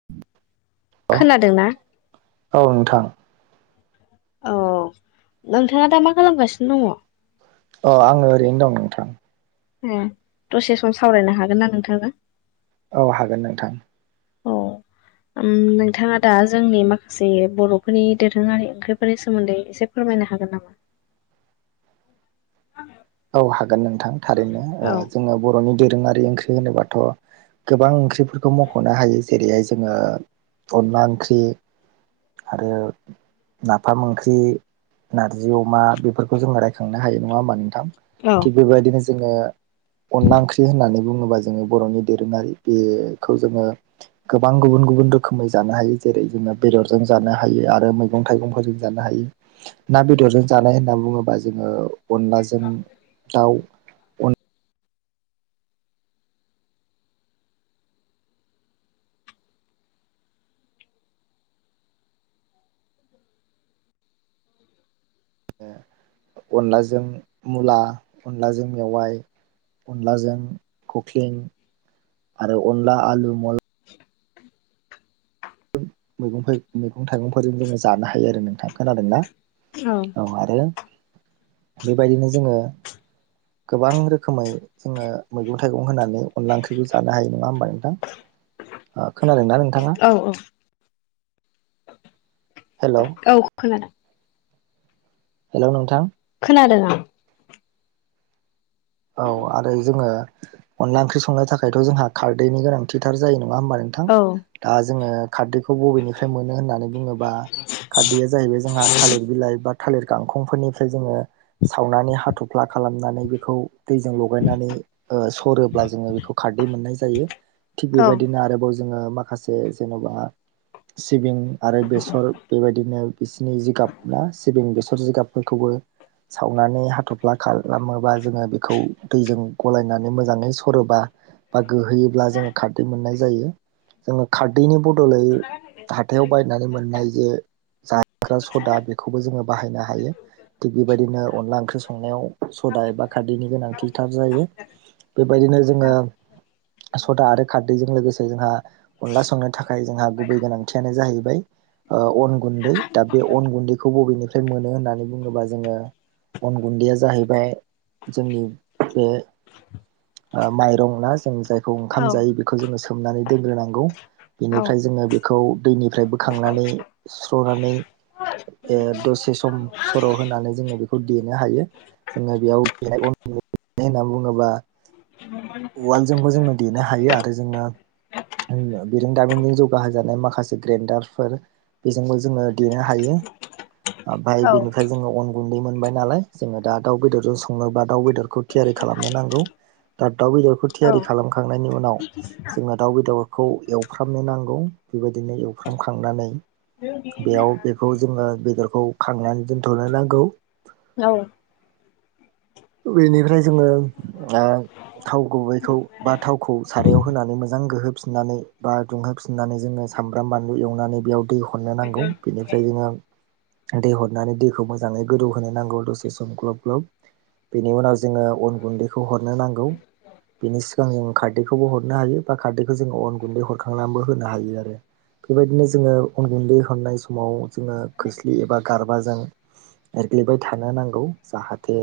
[inaudible] औ खोनादों ना औ नोंथां औ नोंथाङा दा मा खालामगासिनो दङ। अ आङो ओरैनो दं नोंथां ए दसे सम सावरायनो हागोन ना नोंथां। औ हागोन नोंथां। औ। नोंथाङा दा जोंनि माखासे बर'फोरनि दोरोङारि ओंख्रिफोरनि सोमोन्दै एसे। फोरमायनो हागोन नामा औ हागोन नोंथां थारैनो औ जोङो बर'नि दोरोङारि ओंख्रि होनोबाथ' गोबां ओंख्रिफोरखौ मख'नो हायो जेरैहाय जोङो अनला ओंख्रि आरो। नाफाम ओंख्रि नारजि अमा बेफोरखौ जोङो रायखांनो हायो नङा होमबा नोंथां औ थिग बेबायदिनो जोङो अनला ओंख्रि होननानै। बुङोबा जोङो बर'नि दोरोङारि बेखौ जोङो गोबां गुबुन गुबुन रोखोमै जानो हायो जेरै जोङो बेदरजों जानो हायो आरो मैं मैगं थाइगंफोर जों जानो हायो ना बेदरजों जानाय होनना बुङोबा जोङो। अनलाजों दाउ अनलाजों मुला अनलाजों मेवाइ अनलाजों खख्लिं आरो अनला आलु म [inaudible] मैगं मैगं थाइगंफोरजों जोङो जानो हायो आरो नोंथां खोनादोंना। औ। औ आरो बेबायदिनो जोङो गोबां रोखोमै जोङो मैगं थाइगं होनानै अनला ओंख्रिखौ जानो हायो नङा होमबा नोंथां खोनादों ना नोंथाङा औ औ हेल' औ खोनादों हेल' नोंथां खोनादों ना औ आरो जोङो अनला ओंख्रि संनो थाखायथ' जोंहा खारदैनि गोनां। खथिथार जायो नङा होमबा नोंथां औ दा जोङो खारदैखौ बबेनिफ्राय मोनो होननानै बुङोब्ला खारदैया जाहैबाय जोंहा थालिर बिलाइ बा थालिर गांखंफोरनिफ्राय जोङो। सावनानै हाथ'फ्ला खालामनानै बेखौ दैजों लगायनानै सरोब्ला जोङो बेखौ खारदै मोननाय जायो थिग औ बेबायदिनो आरोबाव जोङो माखासे जेन'बा सिबिं आरो बेसर बेबायदिनो बिसिनि जिगाब ना सिबिं बेसर जिगाबफोरखौबो सावनानै हाथफ्ला खालामोबा जोङो बे खौ दैजों गलायनानै मोजाङै सरोबा। बा गोहोयोब्ला जोङो खारदै मोननाय जायो जोङो खारदैनि बदलै हाथायाव बायनानै मोननाय जे जाग्रा सदा बेखौबो जोङो बाहायनो हायो। थिग बेबायदिनो अनला ओंख्रि संनायाव सदा एबा खार नि गोनांथिथार जायो बेबायदिनो जोङो। सदा आरो खारदैजों लोगोसे जोंहा। अनला संनो थाखाय जोंहा गुबै गोनांथियानो जाहैबाय अन गुन्दै दा बे अन गुन्दैखौ बबेनिफ्राय मोनो होननानै बुङोबा जोङो। बन गुन्दैया जाहैबाय जोंनि बे माइरं ना जों जायखौ औ ओंखाम जायो बे बे खौ जोङो सोमनानै दोनग्रोनांगौ औ बेनिफ्राय जोङो बेखौ दैनिफ्राय बोखांनानै सुस्र'नानै दसे सम सर' होनानै जोङो बेखौ देनो हायो जोङो बेयाव अनखौ देनाय होनना बुङोबा उवालजोंबो जोङो देनो हायो आरो जोङो बिरोंदामिननि जौगाहोजानाय माखासे ग्रेन्डारफोर बेजोंबो जोङो देनो हायो ओमफफाय औ बेनिफ्राय जोङो अन गुन्दै मोनबाय नालाय जोङो दा दाउ बेदरजों संनोबा दाउ बेदरखौ थियारि खालामनो नांगौ दा दाउ बेदरखौ औ थियारि खालामखांनायनि उनाव जोङो दाउ बेदरखौ एवफ्रामनो नांगौ बेबायदिनो एवफ्रामखांनानै बेयाव बेखौ जोङो बेदरखौ खांनानै दोनथ'नो नांगौ औ बेनिफ्राय जोङो थाव गुबैखौ बा थावखौ सारायाव होनानै मोजां गोहोफिननानै बा दुंहोफिननानै जोङो सामब्राम बानलु एवनानै बेयाव दै हरनो नांगौ बेनिफ्राय जोङो दै हरनानै दैखौ मोजाङै गोदौ होनोनो नांगौ दसे सम ग्लब ग्लब बेनि उनाव जोङो अन गुन्दैखौ हरनो नांगौ बिनि सिगां जों खारदैखौबो हरनो हायो बा खारदैखौ जों अन गुन्दै हरखांनानैबो होनो हायो आरो बेबायदिनो जोङो अन गुन्दै हरनाय समाव जोङो खोस्लि एबा गारबाजों एरग्लिबाय थानो नांगौ जाहाथे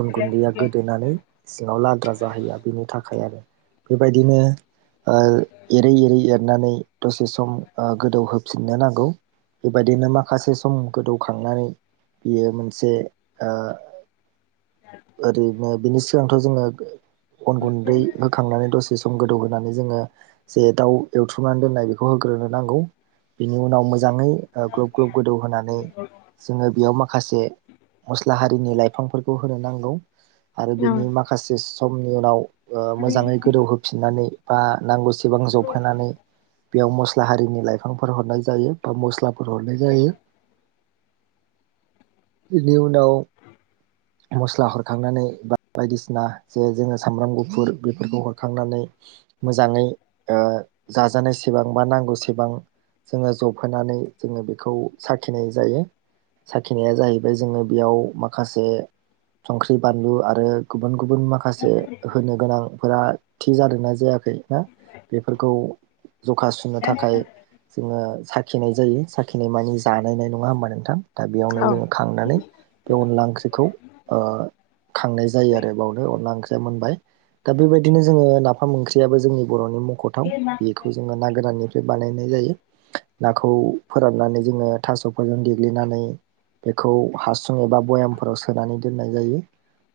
अन गुन्दैया गोदोनानै सिङाव लाद्रा जाहैया बिनि थाखाय आरो बेबायदिनो एरै एरै एरनानै दसे सम गोदौहोफिननो नांगौ। बेबायदिनो माखासे सम गोदौखांनानै बियो मोनसे ओरैनो बिनि सिगांथ' जोङो अन गुन्दै होखांनानै दसे सम गोदौहोनानै जोङो जे दाउ एवथ्रुमनानै दोननाय बेखौ होग्रोनो नांगौ बिनि उनाव मोजाङै ग्लब ग्लब गोदौ होनानै जोङो बेयाव माखासे मस्ला हारिनि लाइफांफोर खौ होनो नांगौ आरो बिनि माखासे समनि उनाव मोजाङै गोदौहो फिननानै बा नांगौसेबां जबहोनानै बेयाव मस्ला हारिनि लाइफांफोर हरनाय जायो बा मस्लाफोर हरनाय जायो [inaudible] बेनि उनाव मस्ला हरखांनानै बा बायदिसिना जे जोङो सामब्राम गुफुर बेफोरखौ हरखांनानै मोजाङै जाजानायसेबां बा नांगौसेबां जोङो जबहोनानै जोङो बेखौ साखिनाय जायो। साखिनाया जाहैबाय जोङो बेयाव माखासे संख्रि बानलु आरो गुबुन गुबुन माखासे होनो गोनांफोरा थि जादोंना जायाखै ना बेफोरखौ जखा सुनो थाखाय जोङो साखिनाय जायो साखिनाय मानि जानायनाय नङा होमबा नोंथां दा बेयावनो औ जोङो खांनानै बे अनला ओंख्रिखौ खांनाय जायो आरो बावनो अनला ओंख्रिया मोनबाय दा बेबायदिनो जोङो नाफाम ओंख्रियाबो जोंनि बर'नि मख'थाव बि खौ जोङो ना गोराननिफ्राय बानायनाय जायो। नाखौ फोराननानै जोङो थास'फोरजों देग्लिनानै बेखौ हासुं एबा भयामफोराव सोनानै दोननाय जायो।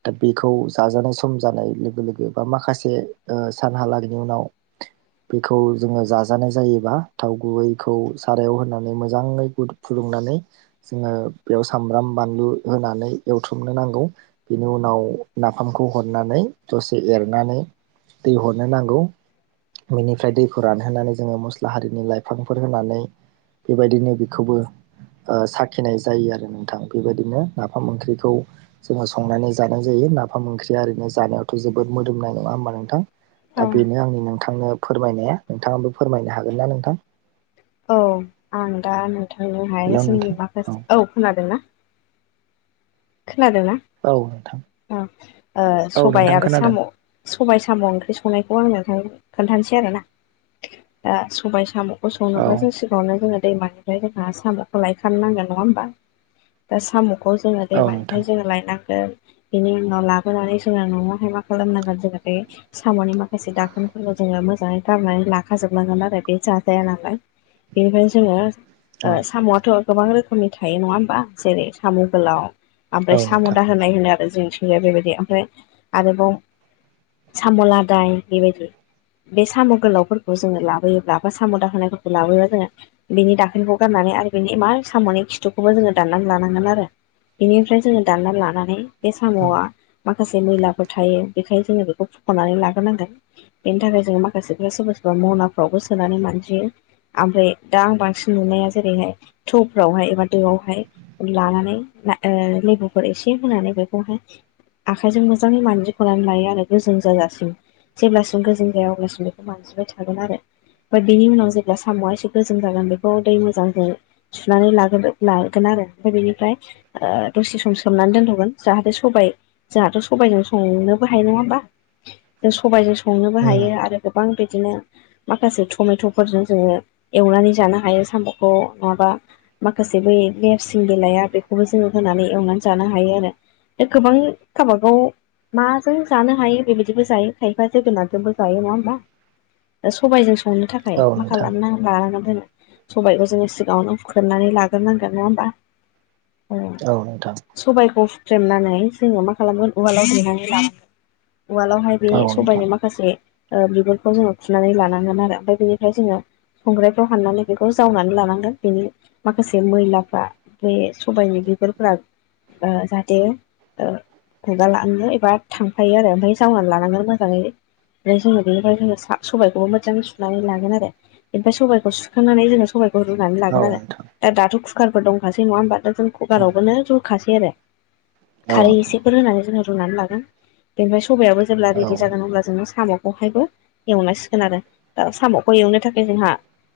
दा बेखौ जाजानाय सम जानाय लोगो लोगो बा माखासे सानहालागैनि उनाव [inaudible] बेखौ जोङो जाजानाय जायोबा थाव गुबैखौ सारायाव होनानै मोजाङै गुदुं फुदुंनानै जोङो बेयाव सामब्राम बानलु होनानै एवथ्रमनो नांगौ बेनि उनाव नाफामखौ हरनानै दसे एरनानै दै हरनो नांगौ। बेनिफ्राय दैखौ रानहोनानै जोङो मस्ला हारिनि लाइफांफोर होनानै बेबायदिनो बेखौबो ओ साखिनाय जायो आरो नोंथां बेबायदिनो नाफाम ओंख्रि खौ जोङो संनानै जानाय जायो नाफाम ओंख्रिआ ओरैनो जानायावथ' जोबोद मोदोमनाय नङा होमबा नोंथां? औ दा बेनो आंनि नोंथांनो फोरमायनाया नोंथांआबो फोरमायनो हागोन ना नोंथां? औ आं दा नोंथांजोंहाय हेलौ जोंनि नोंथां माखासे औ खोनादों ना? खोनादोंना औ नोंथां औ ओ औ सबाय नोंथां आरो खोनादों साम' सबाइ साम' ओंख्रि संनायखौ आं नोंथांजों खोनथासै आरोना दा सबायाइ साम' खौ औ संनोब्ला जोंसो समावनो जों दैमानिफ्राय जोंहा साम'खौ लायखनो नांगोन नङा होमबा दा सामखौ जोङो औ दैमानिफ्राय नोंथां जोङो लायनांगोन बेनि उनाव लाबोनानै जोङो न'आवहाय मा खालामनांगोन जोङो बे साम'नि माखासे दाखोनफोरखौ जोङो मोजाङै गारनानै लाखाजोबनांगोन आरो बे जाजाया नालाय बेनिफ्रायायनो जोङो औ ओ साम'आथ' गोबां रोखोमनि थायो नङा होमबा जेरै साम' गोलाव औ आमफ्राय साम' नोंथां दाहोन बाय होनो आरो जोंनिथिंजाय बेबायदि आमफ्राय आरोबाव साम' लादाय बेबायदि बे साम' गोलावफोरखौ जोङो लाबोयोब्ला बा साम' दाहोनायफोरखौ लाबोयोबा जोङो बिनि दाखोनखौ गारनानै आरो बिनि मा साम'नि खिथुखौबो जोङो दाननानै लानांगोन आरो बेनिफ्राय जोङो दाननानै लानानै बे औ उम साम'आ माखासे मैलाफोर थायो बेखाय जोङो बेखौ फुख'नानै लाग्रोनांगोन बेनि थाखाय जोङो माखासेफ्रा सोरबा सोरबा म'नाफ्रावबो सोनानै मानजियो आमफ्राय दा आं बांसिन नुनाया जेरैहाय थौफ्रावहाय एबा दोआवहाय लानानै ओ लेबुफोर एसे होनानै बेखौहाय आखाइजों मोजाङै मान्जिख'नानै लायो आरो गोजों जाजासिम जेब्लासिम गोजों जाया अब्लासिम बेखौ मानजिबाय थागोन आरो ओमफ्राय बेनि उनाव जेब्ला साम'आ एसे गोजोम जागोन बेखौ दै मोजांजों सुनानै लाग्रो लागोन आरो आमफ्राय बेनिफ्राय ओ दसे सम सोमनानै दोनथ'गोन जाहाथे सबाय जोंहाथ' सबायजों संनोबो हायो नङा होमबा जों सबाइजों संनोबो हायो आरो गोबां बिदिनो माखासे टमेट'फोरजों जोङो एवनानै जानो हायो साम'खौ नङाबा माखासे बे नेरसिं बिलाइआ बेखौबो जोङो होनानै एवनानै जानो हायो आरो गोबां गावबा गाव माजों जानो हायो बेबायदिबो जायो खायफा जोगोनाथजोंबो जायो नङा होमबा ओ सबायजों संनो थाखाय औ थाखाइ मा नोंथां खालामना लानांगोन जोङो सबायखौ जोङो सिगाङावनो हुख्रेमनानै लाग्रोनांगोन नङा होमबा ओ औ नोंथां सबायखौ हुख्रेमनानै जोङो मा खालामगोन उवालाव देनानै‌ लागोन उवालावहाय बे औ नोंथां सबायनि माखासे ओ बिगुरखौ जोङो खुनानै लानांगोन आरो आमफ्राय बेनिफ्राय जोङो खंग्रायफ्राव हाननानै बेखौ जावनानै लानांगोन बेनि माखासे मैलाफ्रा बे सबाइनि बेगुफोरा ओ जाहाथे ओ खुगा लानांगोन एबा थांफायो आरो आमफाय जावनानै लानांगोन मोजाङै ओमफाय जोङो बेनिफ्राय जोङो साब सबायखौबो मोजां सुनानै लागोन आरो आमफाय सबायखौ सुखांनानै जोङो साबाइखौ रुनानै औ लागोन औ आरो नोंथां दा दाथ' कुकारफोर दंखासै नङा होमबा जों औ कुकारावबोनो खासै आरो औ खारै नोंथां एसेफोर होनानै जों रुनानै लागोन बेनिफाय सबायाबो जेब्ला औ रेदि जागोन अब्ला जोङो साम'खौहायबो एवनांसिगोन आरो दा साम'खौ एवनो थाखाय जोंहा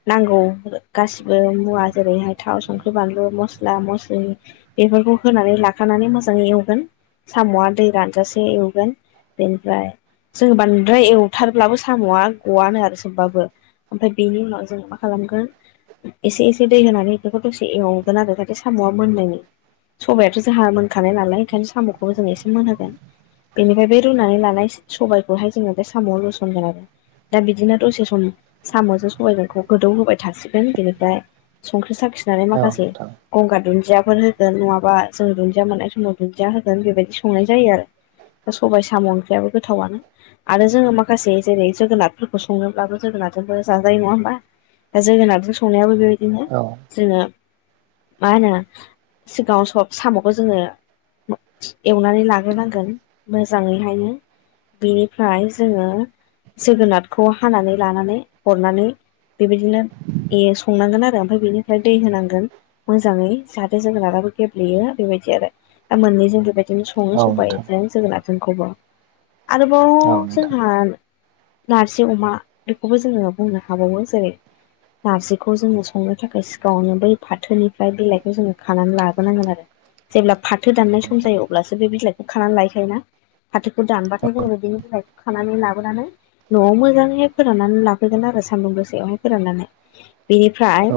नांगौ ओ गासिबो मुवा जेरैहाय थाव संख्रि बानलु मस्ला मस्लि ओ इफोरखौ होनानै लाखानानै मोजाङै एवगोन साम'आ दै रानजासे एवगोन बेनिफ्राय जोङो बांद्राय एवथारब्लाबो साम'आ गवनो आरो सोबबाबो। ओमफ्राय बेनि उनाव जों मा खालामगोन एसे एसे दै होनानै बेखौ दसे एवगोन आरो जाहाथे साम'आ मोननायनि सबायाथ' जोंहा मोनखानाय नालाय ओंखायनो साम'खौबो जों एसे मोनहोगोन। बेनिफ्राय बे रुनानै लानाय सबायाइखौहाय जोङो बे साम' लुसनगोन आरो। दा बिदिनो दसे सम साम'जों सबायाइजोंखौ गोदौ होबाय थासिगोन बेनिफ्राय संख्रि साखिनानै माखासे नोंथां गंगार दुन्दियाफोर होगोन नङाबा जों दुन्दिया मोननाय समाव दुन्दिया होगोन बेबायदि संनाय जायो आरो। दा सबबाय साम' ओंख्रियाबो गोथावानो। आरो जोङो माखासे जेरै जोगोनारफोरखौ सङनोब्लाबो जोगोनारजोंबो जाजायो नङा होमबा? दा जोगोनारजों संनायाबो बेबायदि औ जोङो मा होनो सिगाङाव सब साम'खौ जोङो एवनानै लाग्रोनांगोन मोजाङैहाय बेनिफ्राय जोङो जोगोनारखौ हानानै लानानै हरनानै बेबायदिनो ए संनांगोन आरो ओमफ्राय बेनिफ्राय दै होनांगोन। मोजाङै जाहाथे जों राबो गेब्लेयो बेबायदि आरो दा मोननैजों बेबायदि बिदिनो औ सङनो सबाय नोंथां ज जोगोनोनखौबो आरोबाव जोंहा नारजि अमा बेखौबो जोङो बुंनो हाबावो जेरै नारजिखौ जोङो संनो थाखाय सिगाङावनो बै फाथोनि फओमफ्राय बिलाइखौ जोङो खानानै लाबोनांगोन आरो। जेब्ला फाथो दाननाय सम जायो अब्लासो बे बिलाइखौ खानानै लायखायो ना? फाथोखौ दानबाथाय जोङो बिनि बिलाइखौ खानानै लाबोनानै न'आव मोजाङैहाय फोराननानै लाफैगोन आरो सान्दुं गोसेायावहाय फोराननानै बेनिफ्राय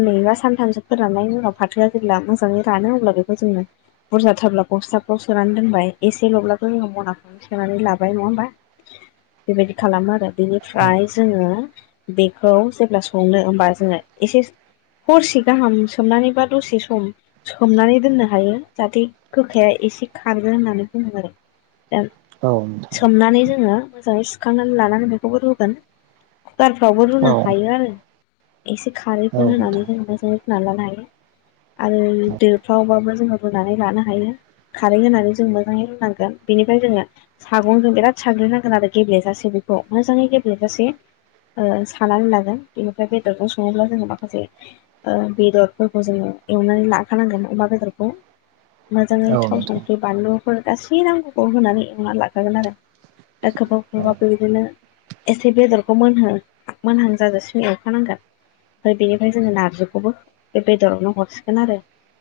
औ बा सानथामसो फोराननायनि उनाव फाथोआ जेब्ला मोजाङै रानो अब्ला बेखौ जोङो बुरजाथाब्ला गस्लााबफ्राव सोनानै दोनबाय एसे लबब्लाबो रोङो मनाखौ सोनानै लाबाय नङा होमबा बेबायदि खालामो आरो बेनिफ्राय जोङो बेखौ जेब्ला संनो होमबा जोङो एसे हरसिगोन गाहाम सोमनानैबा दसे सम सोमनानै दोननो हायो जाहाथे गोखाया एसे खारगोन होननानै बुङो आरो। दा औ नोंथां सोमनानै जोङो मोजाङै सुखांनानै लानानै बेखौबो रुगोन। कुदारफ्रावबो रुनो औ हायो आरो। एसे औ खारैफोर होनानै नोंथां जेन मोजाङै फनानै लानो हायो। आरो देरफ्र्लावबाबो जोङो रुनानै लानो हायो। खारै होनानै जों मोजाङै रुनांगोन बेनिफ्राय जोङो सागंजों बिराद साग्रनांगोन आरो गेब्लेेजासे बेखौ मोजाङै गेब्लेेजासे सानानै लागोन बेनिफ्राय बेदरजों सङोब्ला जोङो माखासे बेदरफोरखौ जोङो एवनानै लाखानांगोन अमा बेदरखौ मोजाङै औ थाव नोंथां संख्रि बानलुफोर गासै नांगफोरखौ होनानै एवना लाखागोन आरो। औ एखबाखबाबो बिदिनो एसे बेदरखौ मोनह मोनहांजाजासिम एवखानांगोन ओमफ्राय बेनिफ्राय जोङो नारजि बेखौबो बे बेदरावनो हरसिगोन आरो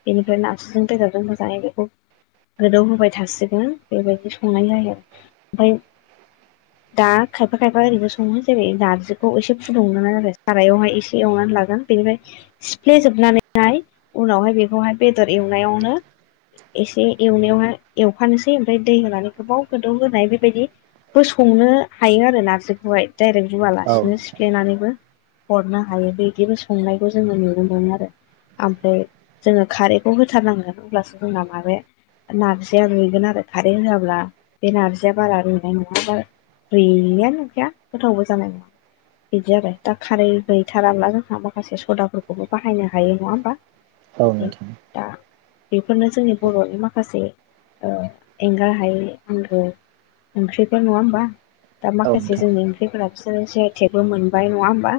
बेनिफ्राय नारस्रुजों बेदरजों होजानाय बेखौ गोदौ होबाय थासिगोन बेबायदि संनाय जायो आरो ओमफ्राय दा खायफा खायफा ओरैबो सङो जेरै नारजिखौ एसे फुदुंनो आरो सारायावहाय एसे एवनानै लागोन। बेनिफ्राय सिफ्लेजोबनानैहाय उनावहाय बेखौहाय बेदर एवनायावनो एसे एवनायावहाय एवखानोसै ओमफ्राय दै होनानै गोबाव गोदौ होनाय बेबायदि बो संनो हायो आरो नारजिखौहाय। डाइरेक्ट औ रुवालासिनो सिफ्लेनानैबो हरनो हायो बे बिदिबो संनायखौ जोङो नुनो मोनो आरो ओमफ्राय जोङो खारैखौ होथारनांगोन अब्लासो जोंना माबे नारजिया रुयगोन आरो खारेन्ट होआब्ला बे नारजिया बारा रुयनाय नङा गैयानो नंया गोथावबो जानाय नङा बिदि आरो दा खारै गैथाराब्ला जोंहा माखासे सदा फोरखौबो बाहायनो हायो नङा होमबा बि नोंथां दा बेफोरनो जोंनि बर'नि माखासे एंगार हायै आंगो ओंख्रिफोर नङा होमबा दा औ माखासे नोंथां जोंनि ओंख्रिफोरा बिसोरो जि आइ टेकबो मोनबाय नङा होमबा